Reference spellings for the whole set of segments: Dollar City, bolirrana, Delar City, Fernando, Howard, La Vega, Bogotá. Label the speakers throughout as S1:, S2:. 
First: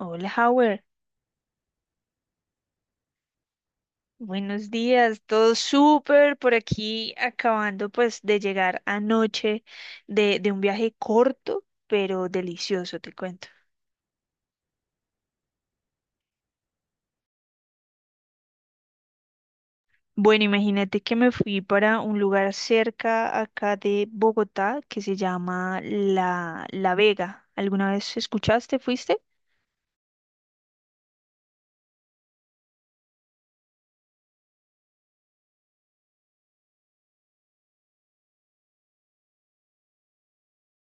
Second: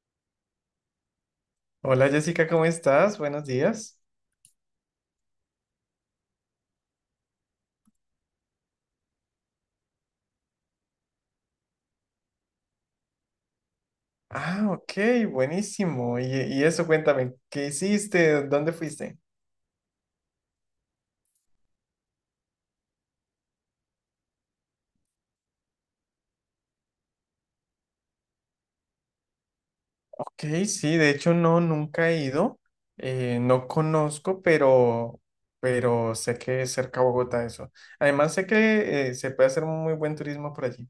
S1: Hola, Howard.
S2: Hola Jessica, ¿cómo estás? Buenos días.
S1: Buenos días. Todo súper por aquí, acabando pues de llegar anoche de un viaje corto, pero delicioso, te cuento.
S2: Ah, ok, buenísimo. Y eso, cuéntame, ¿qué hiciste? ¿Dónde fuiste?
S1: Bueno, imagínate que me fui para un lugar cerca acá de Bogotá que se llama La Vega. ¿Alguna vez escuchaste, fuiste?
S2: Ok, sí, de hecho no, nunca he ido. No conozco, pero sé que es cerca a Bogotá eso. Además sé que se puede hacer muy buen turismo por allí.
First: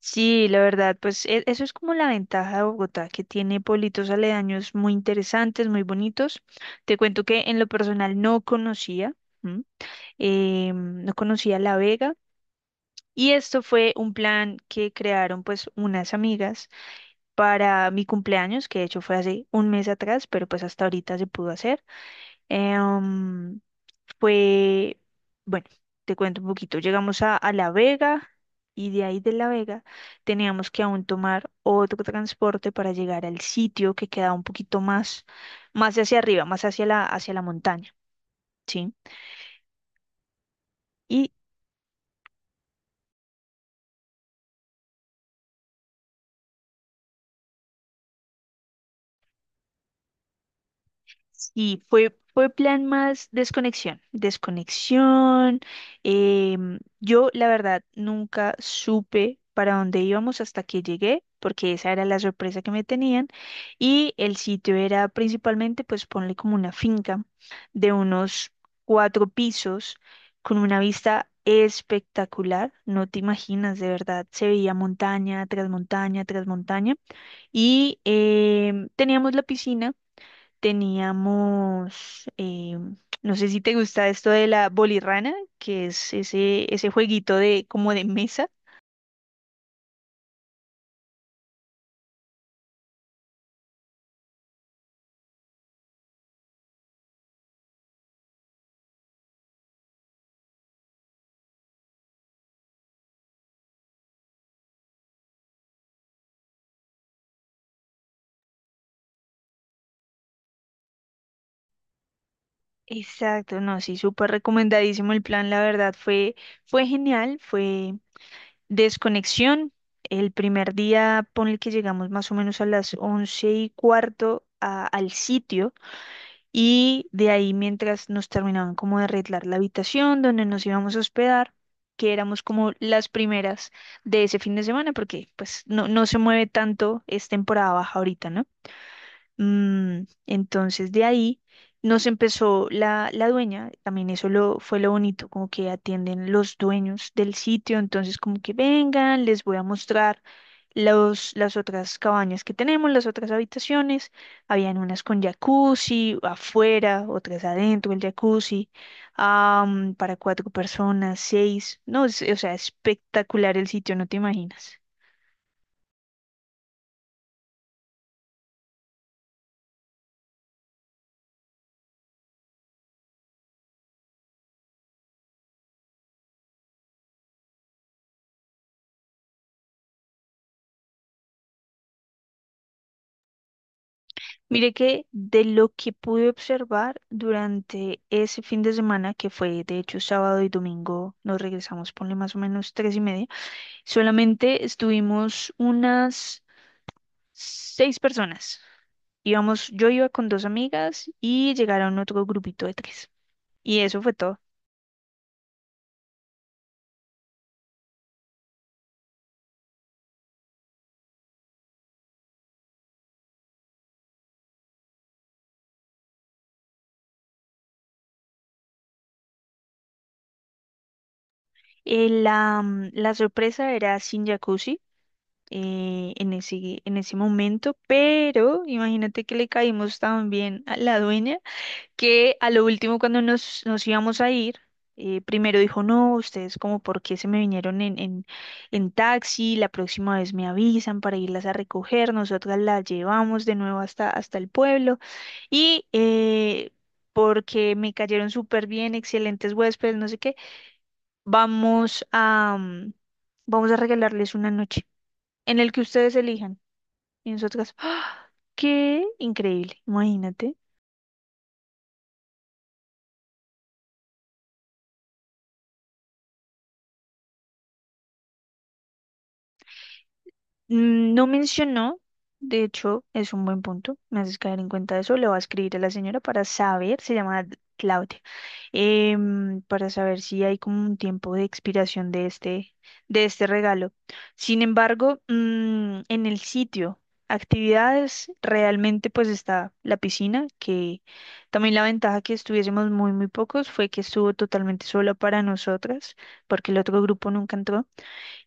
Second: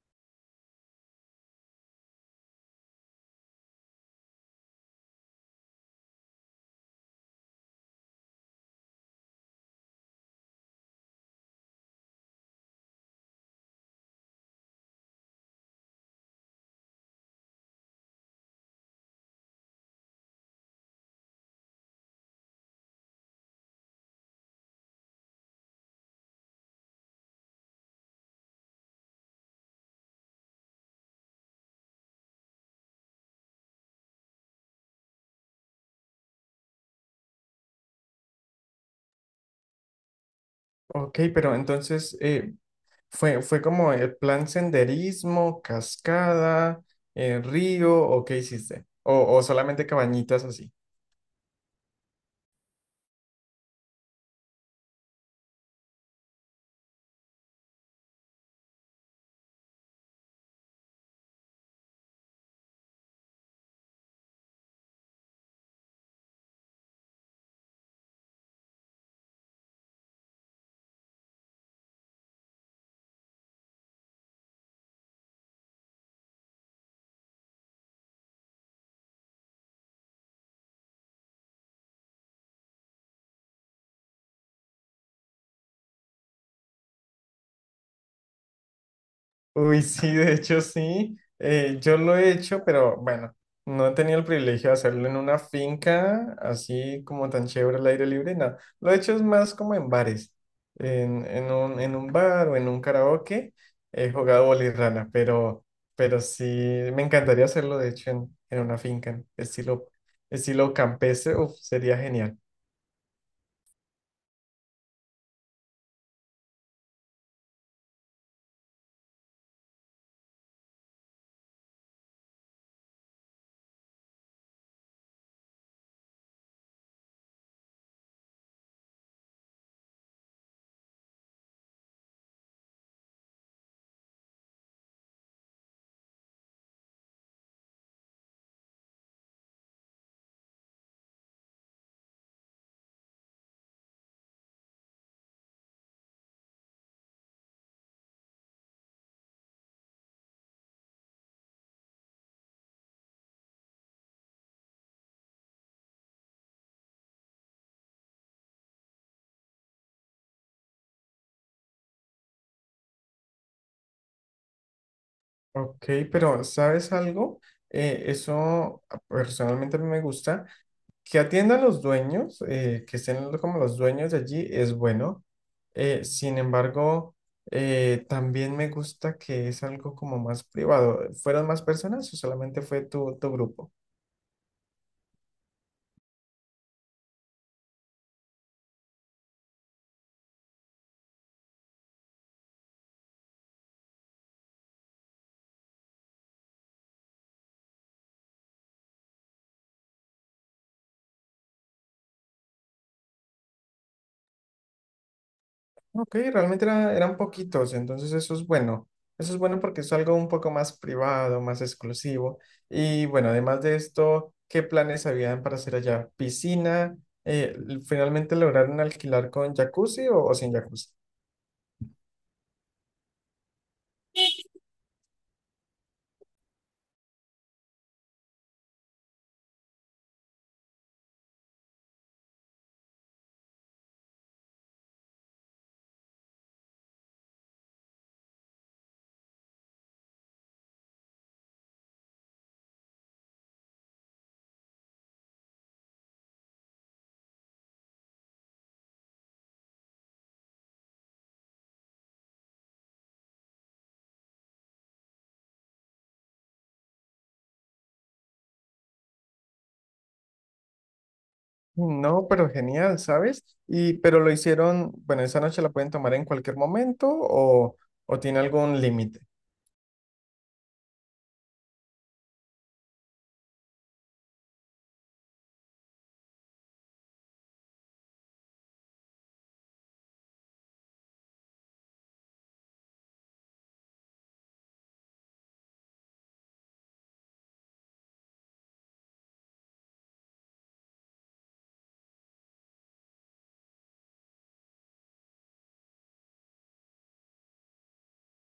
S1: Sí, la verdad, pues eso es como la ventaja de Bogotá, que tiene pueblitos aledaños muy interesantes, muy bonitos. Te cuento que en lo personal no conocía. No conocía La Vega, y esto fue un plan que crearon pues unas amigas para mi cumpleaños, que de hecho fue hace un mes atrás, pero pues hasta ahorita se pudo hacer. Eh, um, Fue, bueno, te cuento un poquito. Llegamos a La Vega. Y de ahí de La Vega teníamos que aún tomar otro transporte para llegar al sitio que quedaba un poquito más, más hacia arriba, más hacia la montaña, ¿sí?
S2: Ok, pero entonces fue como el plan senderismo, cascada, río, ¿o qué hiciste? O solamente cabañitas así.
S1: Y fue, fue plan más desconexión, desconexión. Yo, la verdad, nunca supe para dónde íbamos hasta que llegué, porque esa era la sorpresa que me tenían. Y el sitio era principalmente, pues ponle como una finca de unos cuatro pisos, con una vista espectacular. No te imaginas, de verdad, se veía montaña tras montaña tras montaña. Y teníamos la piscina. Teníamos, no sé si te gusta esto de la bolirrana, que es ese jueguito de como de mesa.
S2: Uy, sí, de hecho sí. Yo lo he hecho, pero bueno, no he tenido el privilegio de hacerlo en una finca así como tan chévere al aire libre, no. Lo he hecho es más como en bares, en un bar o en un karaoke. He jugado bolirrana, pero sí, me encantaría hacerlo de hecho en una finca, estilo campestre, uf, sería genial.
S1: Exacto, no, sí, súper recomendadísimo el plan, la verdad fue genial, fue desconexión. El primer día, ponle que llegamos más o menos a las 11:15 al sitio. Y de ahí, mientras nos terminaban como de arreglar la habitación donde nos íbamos a hospedar, que éramos como las primeras de ese fin de semana, porque pues no, no se mueve tanto, es temporada baja ahorita, ¿no? Entonces de ahí nos empezó la dueña. También eso lo, fue lo bonito, como que atienden los dueños del sitio, entonces como que vengan, les voy a mostrar las otras cabañas que tenemos, las otras habitaciones. Habían unas con jacuzzi afuera, otras adentro el jacuzzi, para cuatro personas, seis, no, o sea, espectacular el sitio, no te imaginas.
S2: Ok, pero ¿sabes algo? Eso ah, personalmente a mí me gusta que atiendan los dueños, que estén como los dueños de allí, es bueno. Sin embargo, también me gusta que es algo como más privado. ¿Fueron más personas o solamente fue tu grupo?
S1: Mire que de lo que pude observar durante ese fin de semana, que fue de hecho sábado y domingo, nos regresamos, ponle más o menos 3:30. Solamente estuvimos unas seis personas. Íbamos, yo iba con dos amigas y llegaron otro grupito de tres. Y eso fue todo.
S2: Ok, realmente eran poquitos, entonces eso es bueno. Eso es bueno porque es algo un poco más privado, más exclusivo. Y bueno, además de esto, ¿qué planes habían para hacer allá? ¿Piscina? Eh, ¿Finalmente lograron alquilar con jacuzzi o sin jacuzzi?
S1: La sorpresa era sin jacuzzi en ese momento, pero imagínate que le caímos también a la dueña que a lo último cuando nos íbamos a ir, primero dijo: no, ustedes como por qué se me vinieron en taxi, la próxima vez me avisan para irlas a recoger, nosotras las llevamos de nuevo hasta el pueblo, y porque me cayeron súper bien, excelentes huéspedes, no sé qué, vamos a, mm, vamos a regalarles una noche en el que ustedes elijan. Y nosotras, ¡ah! ¡Qué increíble! Imagínate.
S2: No, pero genial, ¿sabes? Y pero lo hicieron, bueno, esa noche la pueden tomar en cualquier momento o tiene algún límite.
S1: No mencionó. De hecho, es un buen punto, me haces caer en cuenta de eso. Le voy a escribir a la señora para saber, se llama Claudia, para saber si hay como un tiempo de expiración de este regalo. Sin embargo, en el sitio, actividades, realmente pues está la piscina, que también la ventaja que estuviésemos muy, muy pocos fue que estuvo totalmente solo para nosotras, porque el otro grupo nunca entró.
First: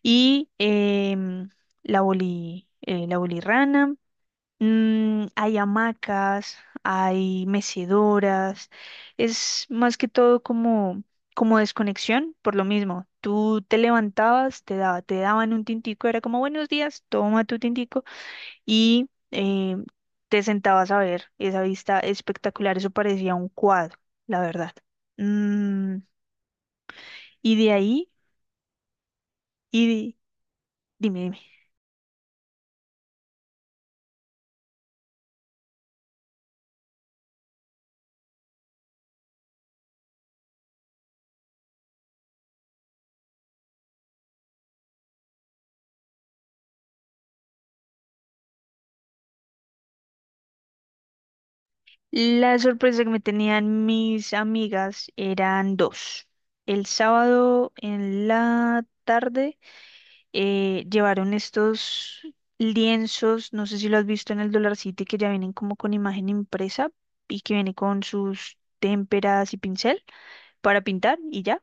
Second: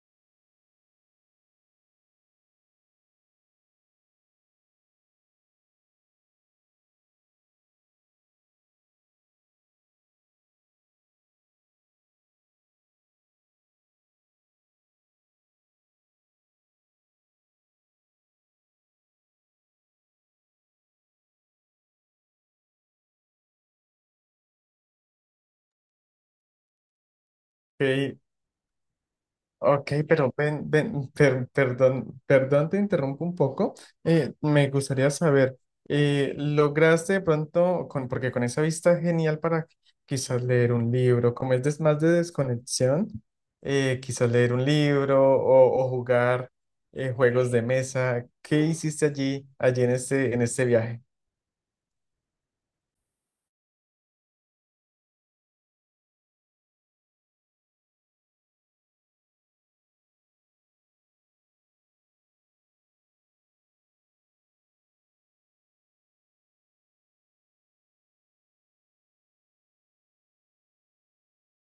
S1: Y la bolirrana. Hay hamacas, hay mecedoras. Es más que todo como, como desconexión, por lo mismo. Tú te levantabas, te daban un tintico, era como buenos días, toma tu tintico. Y te sentabas a ver esa vista espectacular. Eso parecía un cuadro, la verdad. Mm, y de ahí,
S2: Ok,
S1: y
S2: ok,
S1: di-
S2: pero ven, ven,
S1: dime, dime.
S2: perdón, perdón, te interrumpo un poco. Me gustaría saber, ¿lograste de pronto, con, porque con esa vista es genial para quizás leer un libro, como es más de desconexión, quizás leer un libro o jugar juegos de mesa? ¿Qué hiciste allí en en este viaje?
S1: La sorpresa que me tenían mis amigas eran dos. El sábado en la tarde llevaron estos lienzos, no sé si lo has visto en el Dollar City, que ya vienen como con imagen impresa y que viene con sus témperas y pincel para pintar y ya.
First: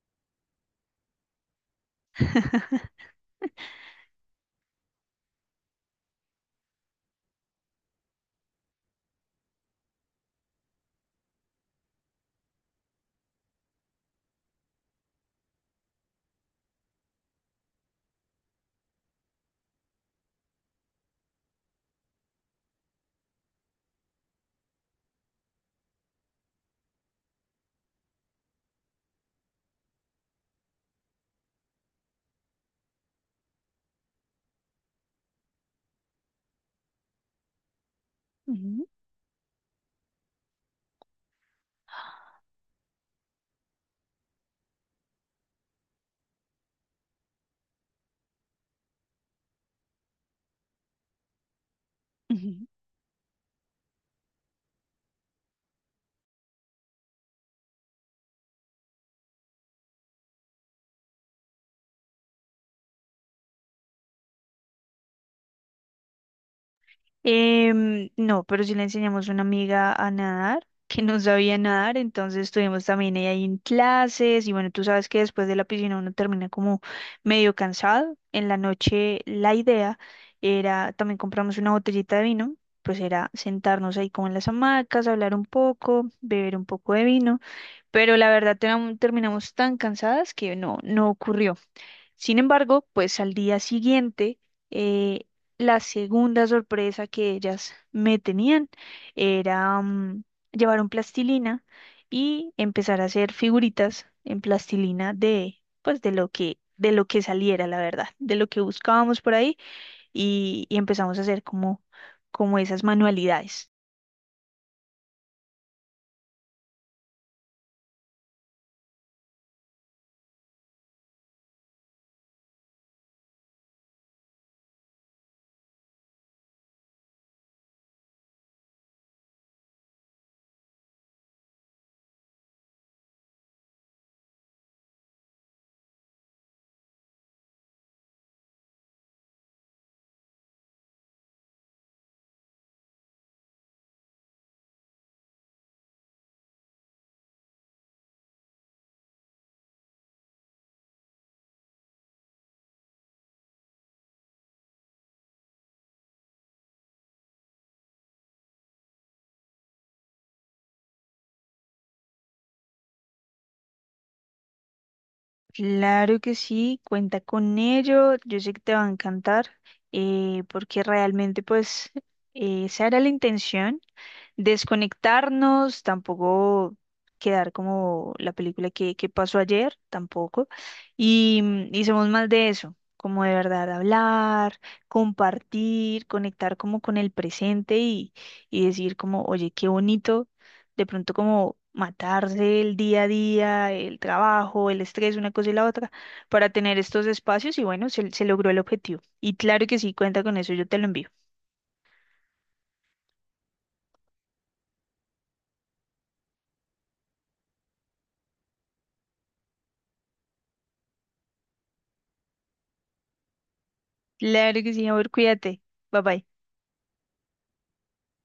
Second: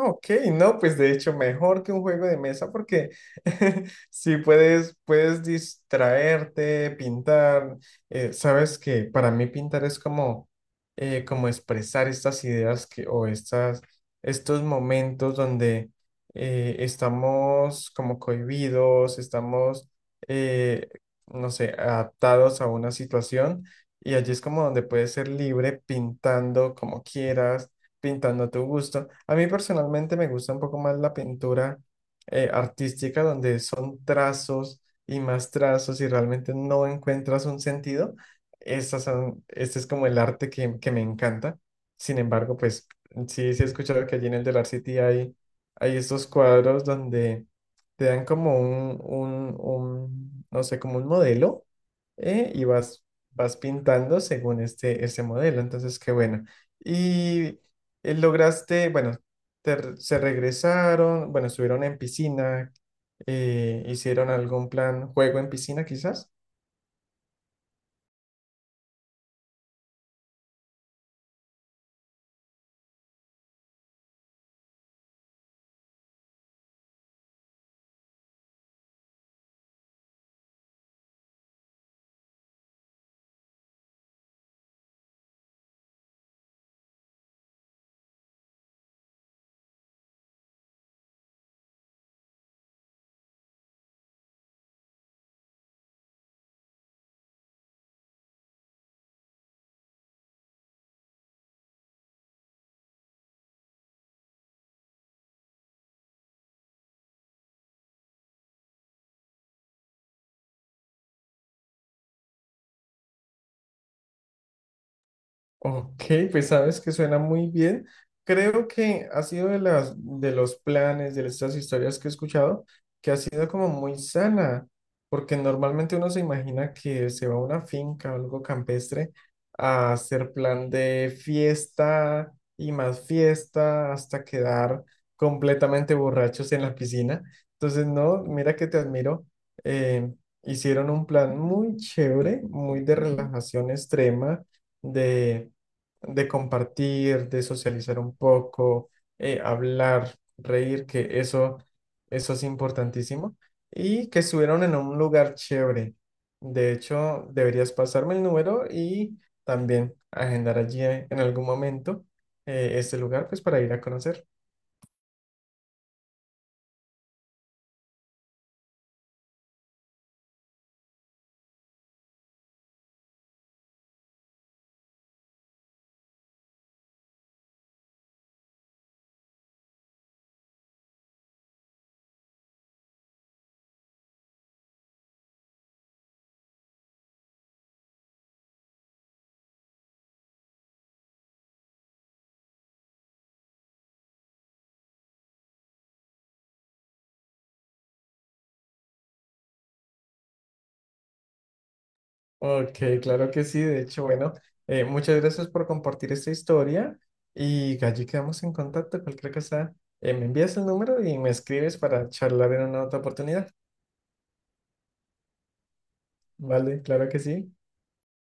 S2: Ok, no, pues de hecho mejor que un juego de mesa porque si puedes, puedes distraerte, pintar, sabes que para mí pintar es como, como expresar estas ideas que, o estas, estos momentos donde estamos como cohibidos, estamos, eh, no sé, adaptados a una situación y allí es como donde puedes ser libre pintando como quieras pintando a tu gusto. A mí personalmente me gusta un poco más la pintura artística, donde son trazos y más trazos y realmente no encuentras un sentido.
S1: Ujú,
S2: Este es como el arte que me encanta. Sin embargo, pues sí, sí he escuchado que allí en el Delar City hay, hay estos cuadros donde te dan como un, no sé, como un modelo y
S1: ujú.
S2: vas, vas pintando según ese modelo. Entonces, qué bueno. Y lograste, bueno, se regresaron, bueno, estuvieron en piscina, hicieron algún plan, juego en piscina quizás.
S1: No, pero sí le enseñamos a una amiga a nadar, que no sabía nadar, entonces estuvimos también ella ahí en clases. Y bueno, tú sabes que después de la piscina uno termina como medio cansado. En la noche la idea era, también compramos una botellita de vino, pues era sentarnos ahí como en las hamacas, hablar un poco, beber un poco de vino, pero la verdad terminamos tan cansadas que no, no ocurrió. Sin embargo, pues al día siguiente, eh, la segunda sorpresa que ellas me tenían era llevar un plastilina y empezar a hacer figuritas en plastilina de, pues, de lo que saliera, la verdad, de lo que buscábamos por ahí, y empezamos a hacer como, como esas manualidades.
S2: Ok, pues sabes que suena muy bien. Creo que ha sido de las de los planes, de estas historias que he escuchado, que ha sido como muy sana, porque normalmente uno se imagina que se va a una finca o algo campestre a hacer plan de fiesta y más fiesta hasta quedar completamente borrachos en la piscina. Entonces, no, mira que te admiro. eh, Hicieron un plan muy chévere, muy de relajación extrema, de de compartir, de socializar un poco, hablar, reír, eso es importantísimo. Y que estuvieron en un lugar chévere. De hecho, deberías pasarme el número y también agendar allí en algún momento este lugar, pues para ir a conocer.
S1: Claro que sí, cuenta con ello, yo sé que te va a encantar, porque realmente pues esa era la intención: desconectarnos, tampoco quedar como la película que pasó ayer, tampoco. Y somos más de eso, como de verdad hablar, compartir, conectar como con el presente, y decir como: oye, qué bonito, de pronto como matarse el día a día, el trabajo, el estrés, una cosa y la otra, para tener estos espacios. Y bueno, se logró el objetivo. Y claro que sí, cuenta con eso, yo te lo envío.
S2: Ok, claro que sí. De hecho, bueno, muchas gracias por compartir esta historia y allí quedamos en contacto. Cualquier cosa, me envías el número y me escribes para charlar en una otra oportunidad.
S1: Claro que sí, amor, cuídate. Bye bye.
S2: Vale, claro que sí.